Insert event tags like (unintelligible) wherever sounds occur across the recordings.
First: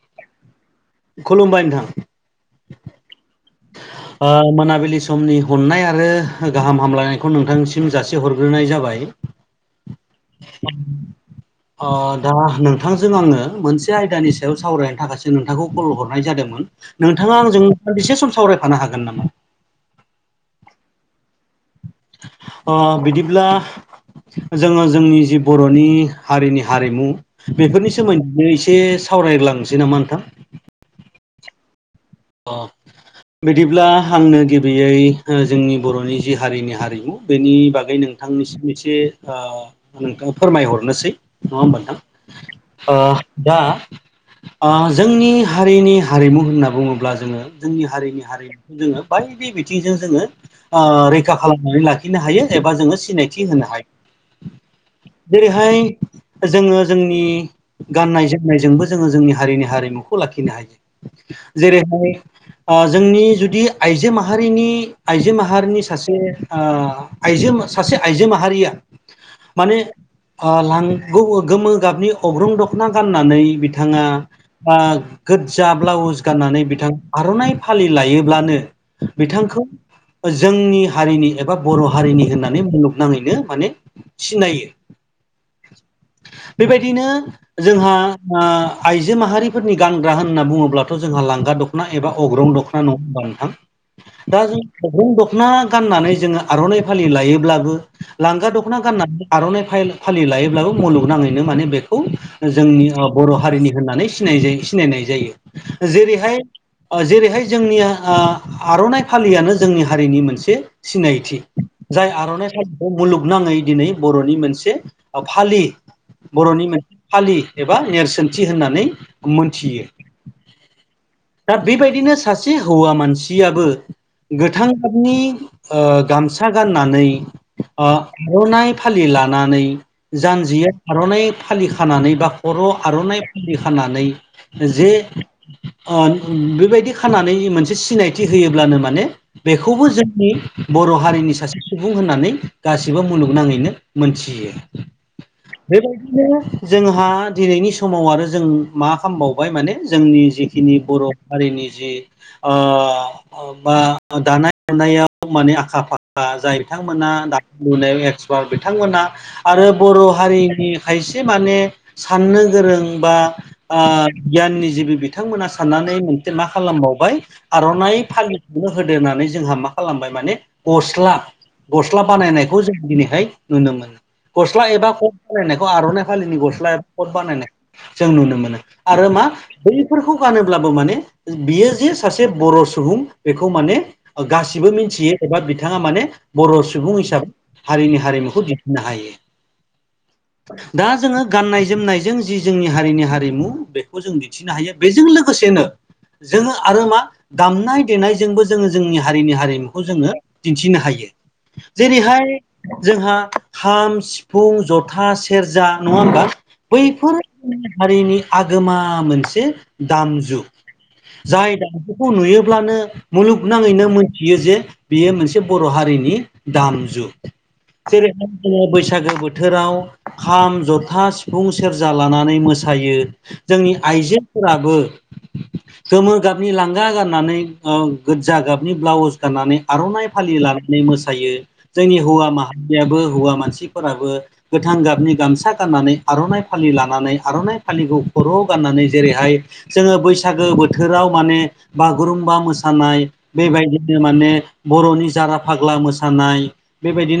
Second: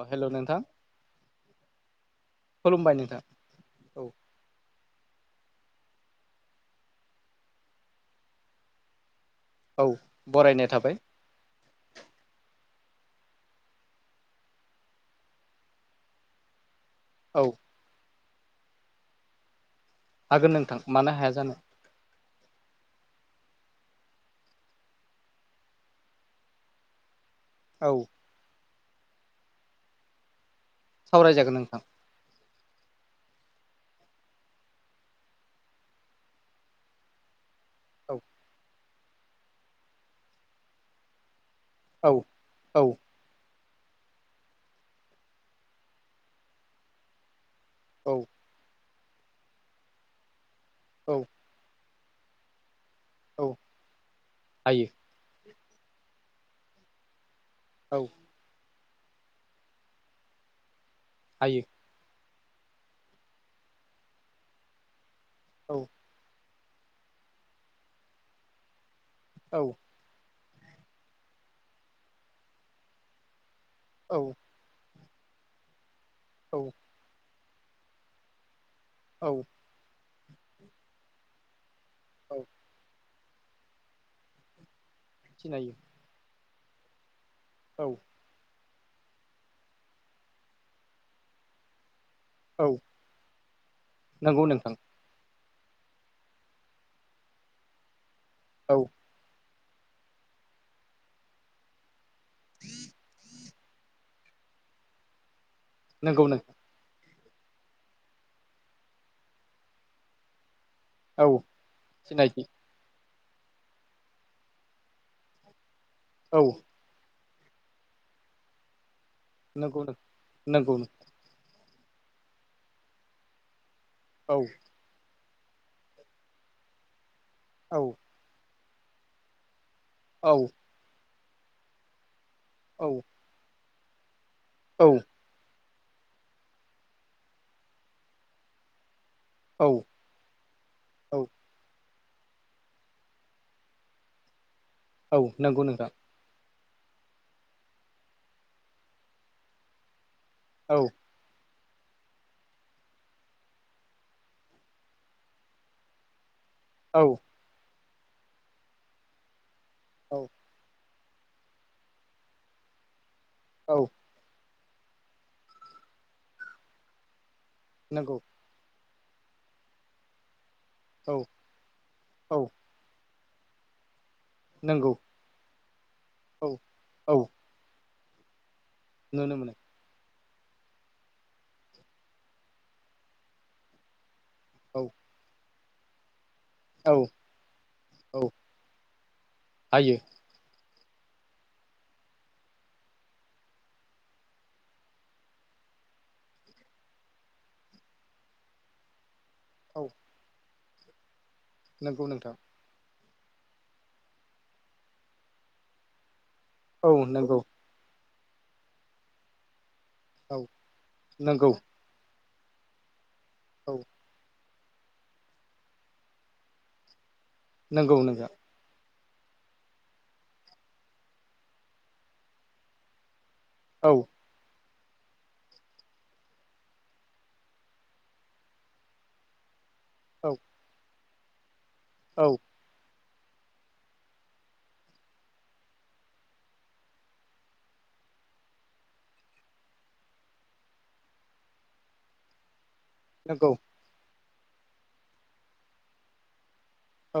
अ hello नोंथां खुलुमबाय नोंथां। खुलुमबाय नोंथां औ ओ मोनाबिलि समनि हमनाय आरो गाहाम हामलायनायखौ नोंथांसिम जासे हरग्रोनाय जाबाय औ बरायनाय थाबाय। ओ दा नोंथांजों आङो मोनसे आयदानि सायाव सावरायनो थाखायसो नोंथांखौ कल हरनाय जादोंमोन। नोंथाङा औ आंजों सान्दिसे सम सावरायफानो हागोन नामा? हागोन नोंथां मानो हाया जानो। अ बिदिब्ला जोङो जोंनि जि बर'नि हारिनि हारिमु औ बेफोरनि सोमोन्दै एसे सावरायलांनोसै नामा नोंथां। सावरायजागोन नोंथां। अ बिदिब्ला आंनो गिबियै ओ जोंनि बर'नि जि हारिनि हारिमु बेनि बागै औ नोंथांनिसिम मोनसे ओ नोंथाङा फोरमायहरनोसै नङा होमबा? औ औ (inaudible) ओ दा ओ जोंनि हारिनि हारिमु होनना बुङोब्ला जोङो जोंनि औ हारिनि हारिमुखौ जोङो बायदि बिथिंजों जोङो ओ औ रैखा खालामनानै लाखि खिनो हायो एबा जोङो सिनायथि औ होनो हायो हायो जेरैहाय जोङो जोंनि औ गाननायजों जोंबो जोङो जोंनि हारिनि हारिमुखौ लाखिनो हायो। हायो बेहाय ओ जोंनि जुदि आइजो माहारिनि आइजो औ माहारिनि सासे ओ आइजो सासे आइजो माहारिया औ माने अ लांगौ गोमो गाबनि अग्रं दखना गाननानै बिथाङा औ ओ गोज्जा ब्लाउस औ गाननानै बिथा आर'नाइ फालि लायोब्लानो औ बिथांखौ जोंनि हारिनि एबा बर' हारिनि औ होननानै मुलुग नाङैनो माने सिनायो। सिनायो। बेबायदिनो जोंहा औ ओ आइजो माहारिफोरनि गानग्रा होनना बुङोब्ला जोंहा लांगा दख'ना एबा अग्रं औ दख'ना नङाबा नोंथां दा नंगौ जों नोंथां अग्रं दख दख'ना गाननानै जोङो आर'नाइ फालि लायोब्लाबो लांगा औ दख'ना गाननानै (unintelligible) आर'नाइ फायल फालि लायोब्लाबो मुलुगनाङैनो माने बे खौ जोंनि ओ बर' हारिनि होननानै सिनाय जायो सिनायनाय जायो नंगौ जेरैहाय नोंथां ओ जेरैहाय जोंनि ओ आर'नाइ फालियानो जोंनि हारिनि मोनसे औ सिनायथि जाय सिनायथि आर'नाइ फालि बे मुलुगनाङै दिनै बर'नि मोनसे ओ फालि औ बर'नि मोन फालि एबा नेरसोनथि होननानै मोनथियो नोंगौ नोंगौ (unintelligible) दा बेबायदिनो सासे हौवा मानसियाबो औ गोथां गाबनि ओ गामसा गाननानै औ ओ आर'नाइ फालि लानानै औ जानजिया आर'नाइ फालि खानानै बा बर' आर'नाइ फुलि खानानै जे औ ओ बेबायदि खानानै मोनसे सिनायथि होयोब्लानो माने औ बेखौबो जोंनि बर' औ हारिनि सासे सुबुं होननानै गासिबो मुलुगनाङैनो मोनथियो। औ नंगौ नोंथां बेबायदिनो जोंहा दिनैनि समाव आरो जों मा खालामबावबाय माने जोंनि जि खिनि औ बर' हारिनि जि ओ बा दानाय लुनायाव माने आखा फाखा जायो। औ बिथांमोना दा लुनायाव एक्सपार्ट बिथांमोना आरो बर' औ हारिनि खायसे माने साननो गोरों बा औ ओ गियाननि जिबि बिथांमोना साननानै मोनसे मा खालामबावबाय आर'नाइ नंगौ फालि बेनो होदो होननानै जोंहा मा खालामबाय माने गस्ला औ गस्ला औ बानायनायखौ जों दिनैहाय नुनो मोनो। गस्ला एबा नंगौ खट बानायनायखौ आर'नाइ फालिनि औ गस्ला एबा खट औ बानायनायखौ जों नुनो मोनो। आरो मा? नुनो मोनो बैफोरखौ गानोब्लाबो माने बियो जे सासे बर' सुबुं बेखौ माने गासिबो औ मिथियो एबा बिथाङा माने बर' औ सुबुं हिसाबै हारिनि औ हारिमुखौ दिन्थिनो हायो। हायो दा जोंङो गाननाय जोमनायजों जि जोंनि हारिनि हारिमु बेखौ जों मिथिनो हायो बेजों लोगोसेनो जोंङो आरो मा दामनाय देनायजोंबो जोंङो जोंनि हारिनि हारिमु बेखौ औ जोंङो दिन्थिनो हायो। नंगौ जेरैहाय नोंथां जोंहा खाम सिफुं जथा सेरजा नङा होमबा। औ बैफोर नंगौ जोंनि हारिनि आगोमा मोनसे दामजु औ नंगौ जाय दामजुखौ नुयोब्लानो औ मुलुगनाङैनो मोनथियो जे बेयो मोनसे बर' हारिनि दामजु। नंगौ जेरै नोंथां जोंङो बैसागो बोथोराव खाम जथा सिफुं सेरजा लानानै मोसायो जोंनि औ आइजोफोराबो गोमो गाबनि लांगा गाननानै ओ गोजा गाबनि ब्लाउस गाननानै आर'नाइ औ फालि लानानै मोसायो जोंनि हौवा औ माहारियाबो हौवा मानसिफोराबो गोथां गाबनि गामसा गाननानै आर'नाइ फालि लानानै आर'नाइ फालिखौ खर'आव गाननानै जेरैहाय जोोङो बैसागो बोथोराव माने बागुरुम्बा मोसानाय नंगौ बेबायदि नो माने बर'नि जारा फाग्ला मोसानाय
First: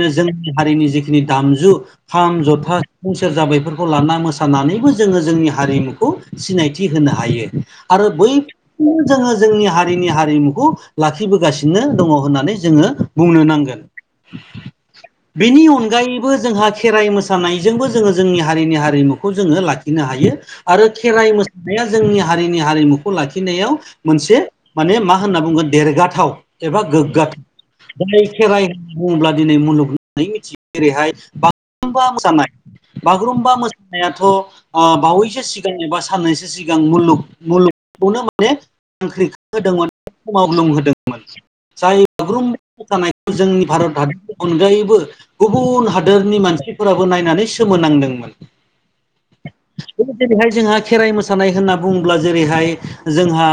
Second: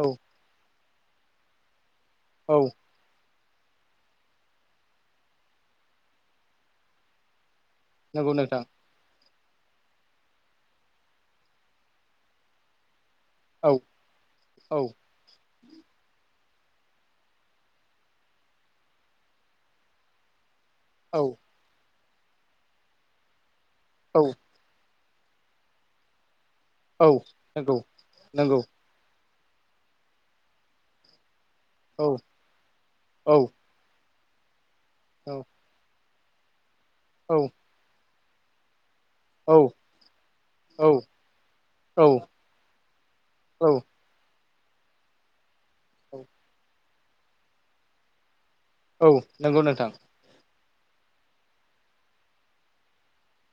औ जों हारिनि जिखिनि दामजु खाम औ जथा फुं सेरजा बैफोरखौ लाना मोसानानैबो जोंङो जोंनि हारिमुखौ सिनायथि होनो हायो। आरो बै नंगौ नोंथां जोंङो जोंनि हारिनि हारिमुखौ लाखिबोगासिनो दङ होननानै जोंङो बुंनो औ नांगोन। औ बेनि अनगायैबो जोंहा खेराइ मोसानायजोंबो जोंङो जोंनि हारिनि हारिमुखौ जोंङो लाखिनो हायो। आरो औ खेराइ मोसानाया जोंनि हारिनि हारिमुखौ लाखिनायाव औ मोनसे माने मा होनना बुंगोन देरगाथाव एबा औ गोग्गाथाव नंगौ जाय नंगौ खेराइ बुङोब्ला दिनै मुलुग होननानै मिथियो जेरैहाय बागुरुमबा औ मोसानाय औ बागुरुमबा मोसा नायाथ' ओ औ बावैसो सिगां एबा साननैसो सिगां मुलुग-मुलुग खौनो माने हांख्रिखा होदोंमोन औ मावग्लुंहदोंमोन। जाय बागुरुम्बा मोसानायखौ औ जोंनि भारत हादर अनगायैबो गुबुन औ हादोरनि मानसिफोराबो नायनानै सोमोनांदोंमोन। औ नंगौ नोंथां। जेरैहाय जोंहा खेराइ मोसानाय होनना बुङोब्ला जेरैहाय जोंहा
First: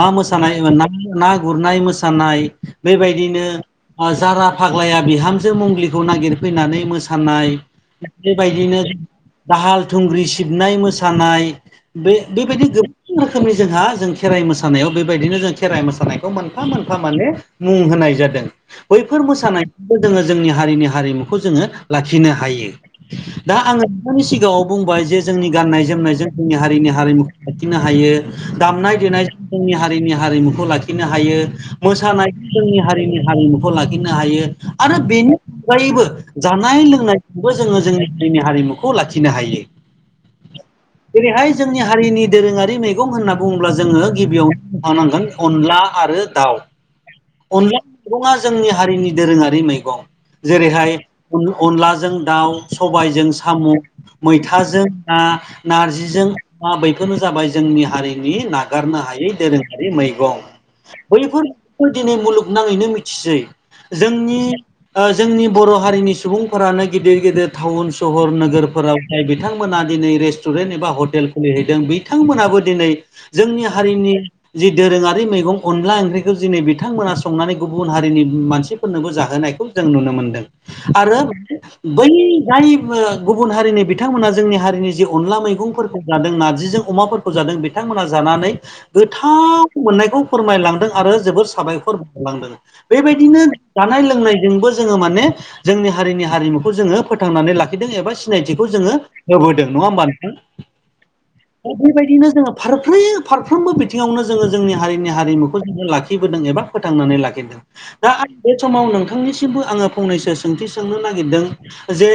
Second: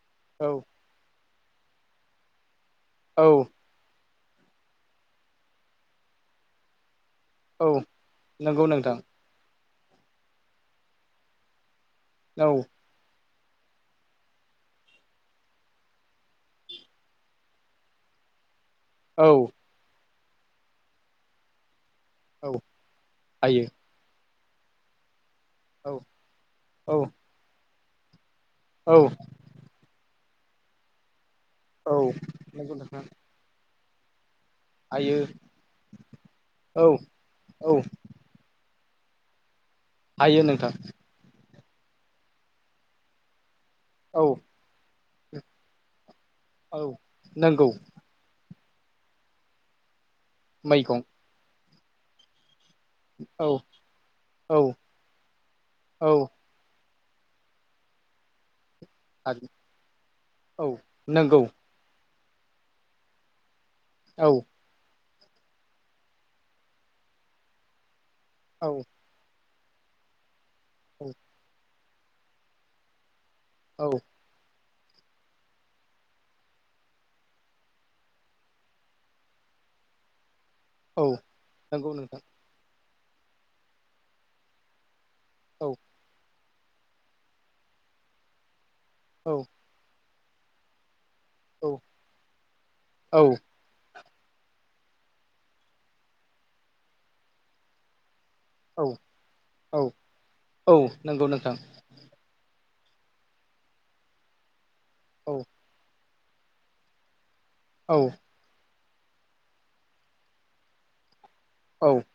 मा औ मोसानाय ना ना गुरनाय मोसानाय औ बेबायदिनो ओ जारा फाग्लाया बिहामजो मुंलिखौ नागिर फैनानै मोसा थाननाय औ नंगौ बेबायदिनो नोंथां दाहाल थुंग्रि सिबनाय मोसानाय औ बे-बेबायदि उम रोखोमनि जोंहा जों खेराइ मोसानायाव बेबायदिनो जों खेराइ मोसानायखौ मोनफा मोनफा माने मुं होनाय जादों बैफोर औ मोसानायखौबो जोङो जोंनि हारिनि हारिमुखौ जोङो लाखिनो औ हायो। दा हायो आङो बिथांनि सिगाङाव बुंबाय जे जोंनि गाननाय औ जोमनायजों जोंनि हारिनि औ हारिमुखौ लाखिनो हायो दामनाय औ देनाय जोंनि हारिनि हारिमुखौ लाखिनो हायो औ मोसानाय नंगौ जोंनि नोंथां हारिनि हारिमु खौ लाखिनो हायो आरो हायो बेनि अनगायैबो जानाय औ लोंनायखौबो औ जोङो जोनि जोंनि हारिमुखौ लाखिनो हायो। हायो नोंथां। जेरैयहाय जोंनि हारिनि दोरोंङारि मै मैगं होनना बुङोब्ला जोंङो औ गिबियावनो बुंखांनांगोन अनला आरो दाउ। नोंगौ। मैंगङा जोंनि हारिनि दोरोङारि मैगं। जेरैहाय मैगं अनलाजों दाउ। सबायजों औ साम' औ मैथाजों ना औ नारजिजों मा बैफोरनो जाबाय जोंनि हारिनि नागारनो हायै बि हागोन दोरोङारि औ नंगौ मैगं बै दिनै मुलुगनाङैनो मिथिसै औ जोंनि ओ जोंनि बर' हारिनि सुबुंफोरानो गिदिर गिदिर टाउन सहर औ नोगोरफोराव जाय बिथांमोना दिनै रेस्टुरेन्ट एबा औ हटेल खुलिहैदों बे बिथांमोनाबो दिनै जोंनि औ हारिनि जि दोरोङारि मैगं अनला ओंख्रिखौ दिनै बिथांमोना संनानै गुबुन हारिनि उम मानसि फोरनोबो जाहोनायखौ जों नुनो मोनदों। औ आरो नंगौ बै नोंथां जाय गुबुन हारिनि बिथांमोना जोंनि हारिनि जिउ अनला औ मैगंफोरखौ जादों नारजिजों अमाफोरखौ जादों बिथांमोना जानानै औ गोथाव मोननायखौ फोरमायलांदों आरो जोबोर औ साबायखर बायगर लांदों औ बेबायदिनो जानाय लोंनायजोंबो जोङो माने जोंनि हारिनि हारिमुखौ जोङो फोथांनानै लाखिदों एबा सिनायथिखौ औ जोङो होबोदों औ नङा होमबा नोंथां। औ नंगौ नोंथां बेबायदिनो जोङो फारफ्र फारफ्रोमबो बिथिङावनो जोङो जोंनि हारिनि औ हारिमुखौ जोङो लाखि बोदों एबा फोथांनानै लाखिदों औ दा आ बे समाव नोंथांनिसिमबो आङो फंनैसो सोंथि सोंनो नागिरदों औ जे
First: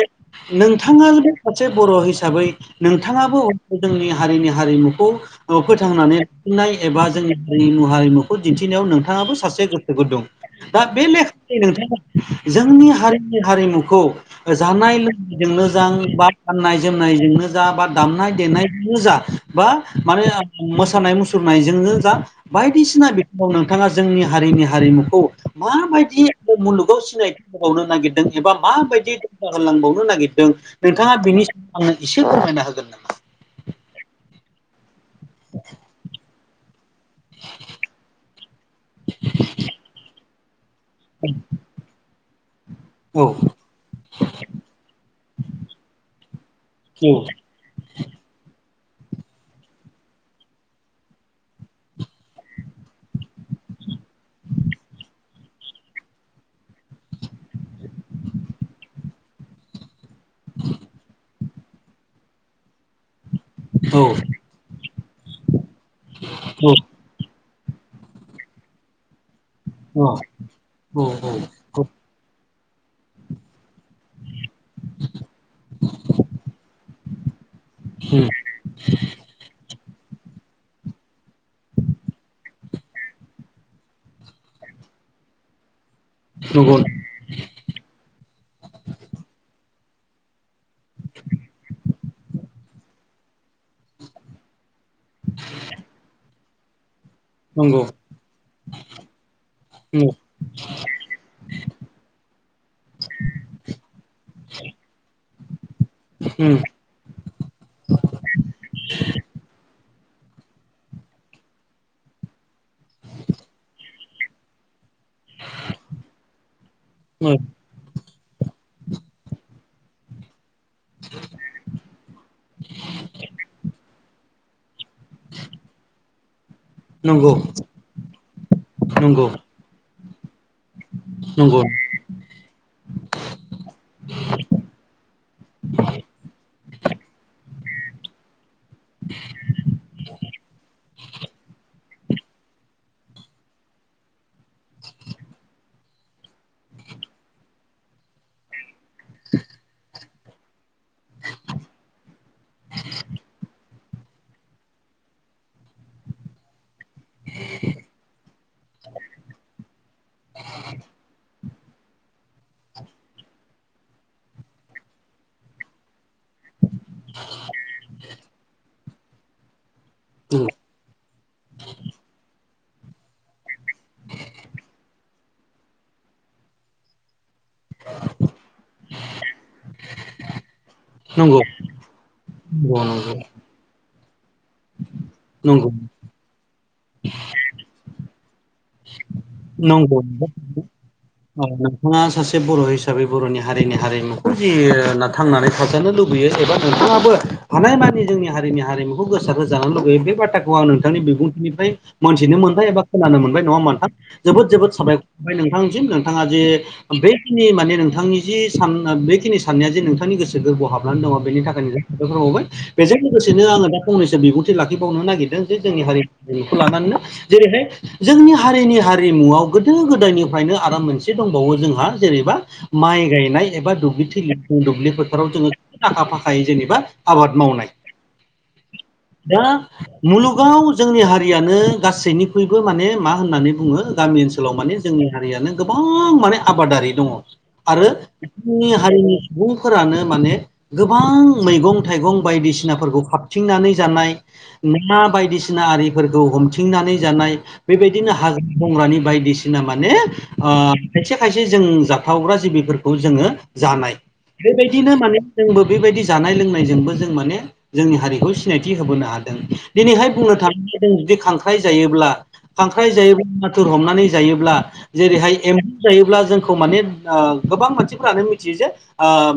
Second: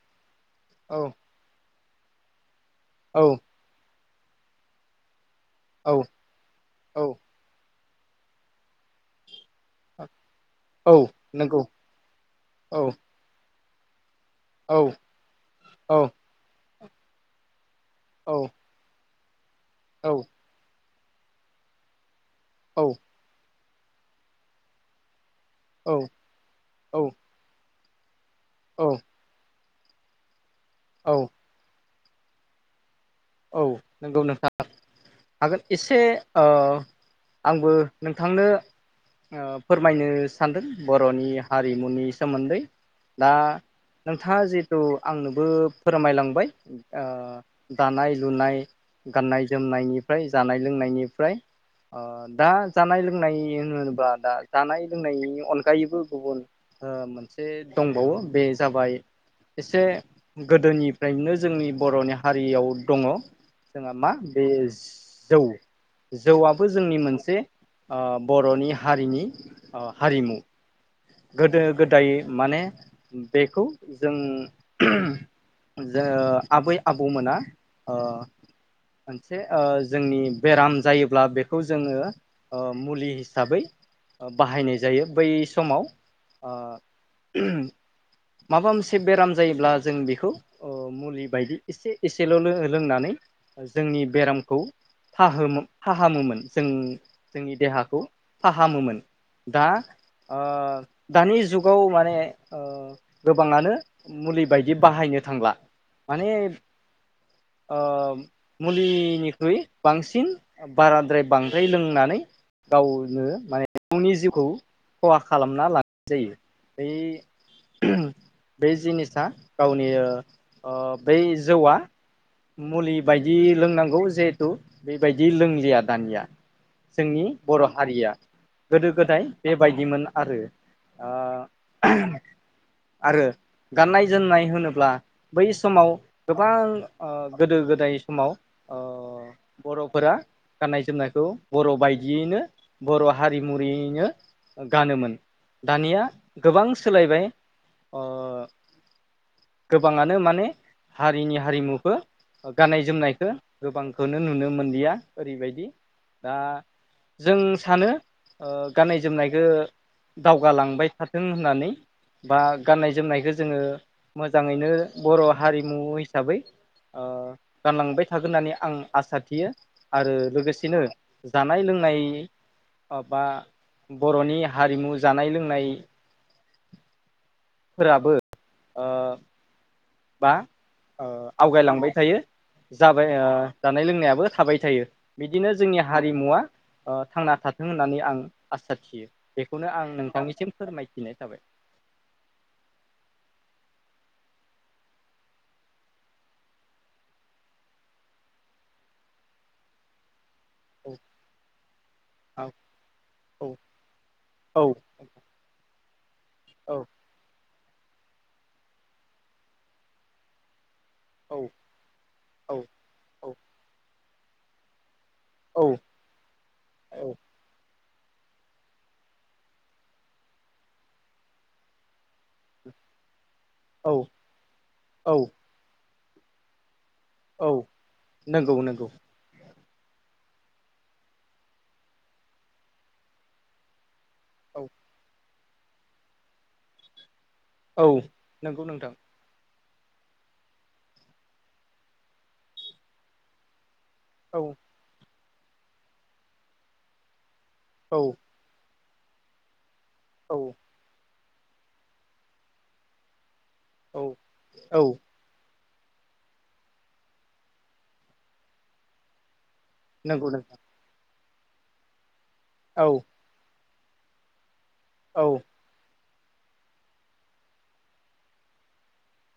औ नोंथाङाबाबो सासे बर' हिसाबै नोंथाङाबो जोंनि हारिनि हारिमुखौ ओ औ फोथांनानै लाफिननाय एबा जोंनि हारिम हारिमुखौ दिन्थिनायाव नोंथाङाबो सासे गोसो गुदुं दा औ बे लेखा नंगौ (unintelligible) नोंथाङा औ जोंनि हारिनि हारिमुखौ औ जानाय लोंनायजोंनो जा औ बा गाननाय जोमनायजोंनो जा बा दामनाय औ देनाय जा बा माने मोसानाय मुसुरनायजोंनो जा औ बायदिसिना नोंथाङा जोंनि हारिनि हारिमुखौ औ औ माबायदि मुलुगाव औ सिनायदों समावनो नागिरदों एबा माबायदि होलांबावनो नागिरदों औ नोंथाङा बिनि आंनो एसे फोरमायना होगोन नामा। औ नंगौ नोंथाङा हागोन एसे ओ आंबो नोंथांनो ओ फोरमायनो सानदों बर'नि हा रिमुनि सोमोन्दै। औ दा नोंथाङा जिहेथु आंनोबो फोरमायलांबाय ओ औ दानाय लुनाय गाननाय जोमनायनिफ्राय जानाय लोंनायनिफ्राय ओ दा जानाय लोंनाय होनोबा दा जानाय लोंनायनि अनगायैबो गुबुन ओ मोनसे दंबावो बे जाबाय एसे गोदोनिफ्रायनो जोंनि बर'नि हारियाव दङ जोंहा औ मा बे जौ जौआबो जोंनि मोनसे ओ बर'नि हारिनि ओ हारिमु औ औ गोदो गोदाय माने बेखौ जों जों आबै आबौमोना अ मोनसे ओ जोंनि बेराम जायोब्ला बेखौ जोङो मुलि हिसाबै ओ बाहायनाय जायो। बै समाव ओ नंगौ (unintelligible) माबा मोनसे बेराम जायोब्ला जों बेखौ ओ मुलि बायदि एसे एसेल' लों लोंनानै जोंनि बेरामखौ फाहोम-फाहामोमोन जों जोंनि नंगौ देहाखौ फाहामोमोन। दा दानि जुगाव माने ओ गोबाङानो मुलि बायदि बाहायनो थांला माने नंगौ ओ मुलिनिख्रुइ बांसिन बाराद्राय बांद्राय लोंनानै गावनो माने गावनि जिउखौ खहा खालामना लानाय जायो बै बे जिनिसा गावनि ओ ओ बै जौआ मुलि बायदि लोंनांगौ जिहेथु बेबायदि लोंलिया दानिया जोंनि नंगौ बर' हारिया गोदो गोदाय नंगौ बेबायदिमोन आरो आ नंगौ (unintelligible) आरो गाननाय-जोमनाय होनोब्ला बै समाव गोबां ओ गोदो गोदाय समाव ओ बर'फोरा गाननाय-जोमनायखौ बर' बायदियैनो बर' हारिमुरैयैनो गानोमोन दानिया गोबां सोलायबाय। गोबाङानो माने हारिनि हारिमुखो गाननाय-जोमनायखौ गोबांखौनो नुनो मोनलिया। ओरैबायदि दा जों सानो गाननाय-जोमनायखौ ओ दावगालांबाय थाथों होननानै। बा गाननाय-जोमनायखौ जोङो मोजाङैनो बर' हारिमु हिसाबै ओ गानलांबाय थागोन होननानै आं आसा थियो। आरो लोगोसेनो जानाय लोंनाय अ बा बर'नि हारिमु जानाय लोंनाय फोराबो ओ बा नंगौ आवगायलांबाय थायो। जाबाय नंगौ जानाय लोंनायाबो थाबाय थायो। बिदिनो नंगौ जोंनि हारिमुवा ओ थांना थाथों होननानै आं आसा थियो। बेखौनो आं नंगौ नंगौ नोंथांनिसिम फोरमायथिनाय थाबाय। औ नोंथाङा सासे बर' हिसाबै बर'नि हारिनि हारिमुखौ जि थांनानै थाजानो लुुबैयो एबा नोंथाङाबो हानायमानि जोंनि हारिनि हारिमुखौ गोसार होजानो लुगैयो बे बाथ्रा खौ आं नोंथांनि बिबुंथिनिफ्राय मोन्थिनो औ मोनबाय एबा खोनानो मोन बाय नङा औ होमबा नोंथां। जोबोद जोबोद साबायखर नोंथांनिसिम। नोंथाङा जे औ बेखिनि माने नोंथांनि जि सान बेखिनि साननाया जे नोंथांनि गोसो गोरबोआव हाबनानै दङ। बेनि औ थाखायनो साबायखर बावबाय औ बेजों औ लोगोसेनो आङो दा फंनैसो बिबुंथि लाखिबावनो नागिरदों जे औ जोंनि हारि बेखौ लानानैनो जेरैहाय जोंनि हारिनि हारिमुआव गोदो गोदायनिफ्रायनो आरो मोनसे दंबावो जोंहा जेनेबा माइ गायनाय एबा औ दुब्लिथिलि दुब्लि औ फोथाराव जोङो आखा फाखायै जेनेबा आबाद औ मावनाय। नंगौ नंगौ दा मुलुगाव जोंनि हारियानो गासैनिख्रुइबो माने मा होननानै बुङो गामि ओनसोलाव औ माने जोंनि हारियानो गोबां माने आबादारि दङ। औ आरो नंगौ जोंनि नोंथां हारिनि सुबुंफोरानो माने गोबां मैगं-थाइगं बायदिसिनाफोरखौ खाबथिंनानै जानाय औ। ना बायदिसिना आरिफोरखौ हमथिंनानै जानाय। बे औ बायदिनो हाग्रा बंग्रानि बायदिसिना माने औ खायसे खायसे जों जाथावग्रा जिबिफोरखौ जोङो जानाय औ बे औ बायदिनो माने जोंबो बे बायदि जानाय लोंनायजोंबो जों माने जोंनि हारिखौ सिनायथि होबोनो हादों। दिनैहाय नंगौ बुंनो नोंथां थाङोब्ला जों जुदि खांख्राइ जायोब्ला, औ खांख्राइ जायोब्ला थुर हमनानै जायोब्ला औ जेरैहाय एम बु जायोब्ला जोंखौ माने आ गोबां मानसिफोरानो मिथियो जे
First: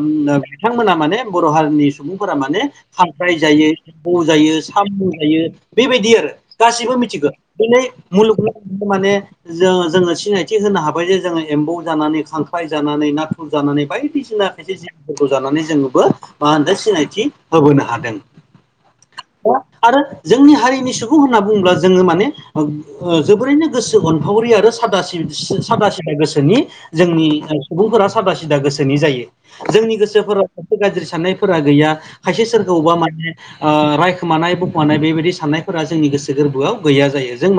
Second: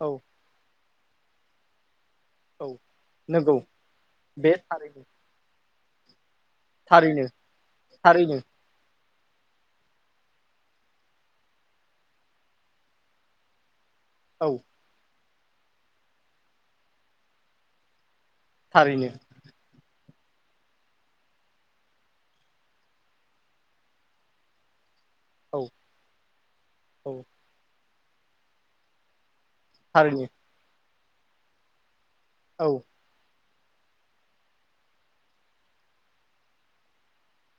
औ बिथांमोना माने बर' हारिनि सुबुंफोरा माने औ खांख्राय नंगौ जायो एम्बु जायो बे साम' थारैनो जायो बेबायदि आरो। गासिबो थारैनो मिथिगो दिनै थारैनो मुलुगनि माने जो जोङो सिनायथि होनो हाबाय जे जोङो एम्बौ जानानै खांख्राय जानानै नाथुर जानानै बाय दिसिना औ खायसे जिबफोरखौ जानानै जोङोबो मा होनदों सिनायथि होबोनो हादों। थारैनो। दा आरो जोंनि हारिनि सुबुं होनना बुङोब्ला जोङो माने ओ जोबोरैनो गोसो अनफावरि आरो सादा सि सि औ सादा सिदा गोसोनि औ जोंनि सुबुंफोरा सादा सिदा गोसोनि जायो। जोंनि थारैनो गोसोफोराव सासे गाज्रि साननायफोरा गैया खायसे औ सोरखौबा माने आ रायखोमानाय बखुमानाय बेबायदि साननायफोरा जोंनि गोसो गोरबोआव गैया जायो। जों मान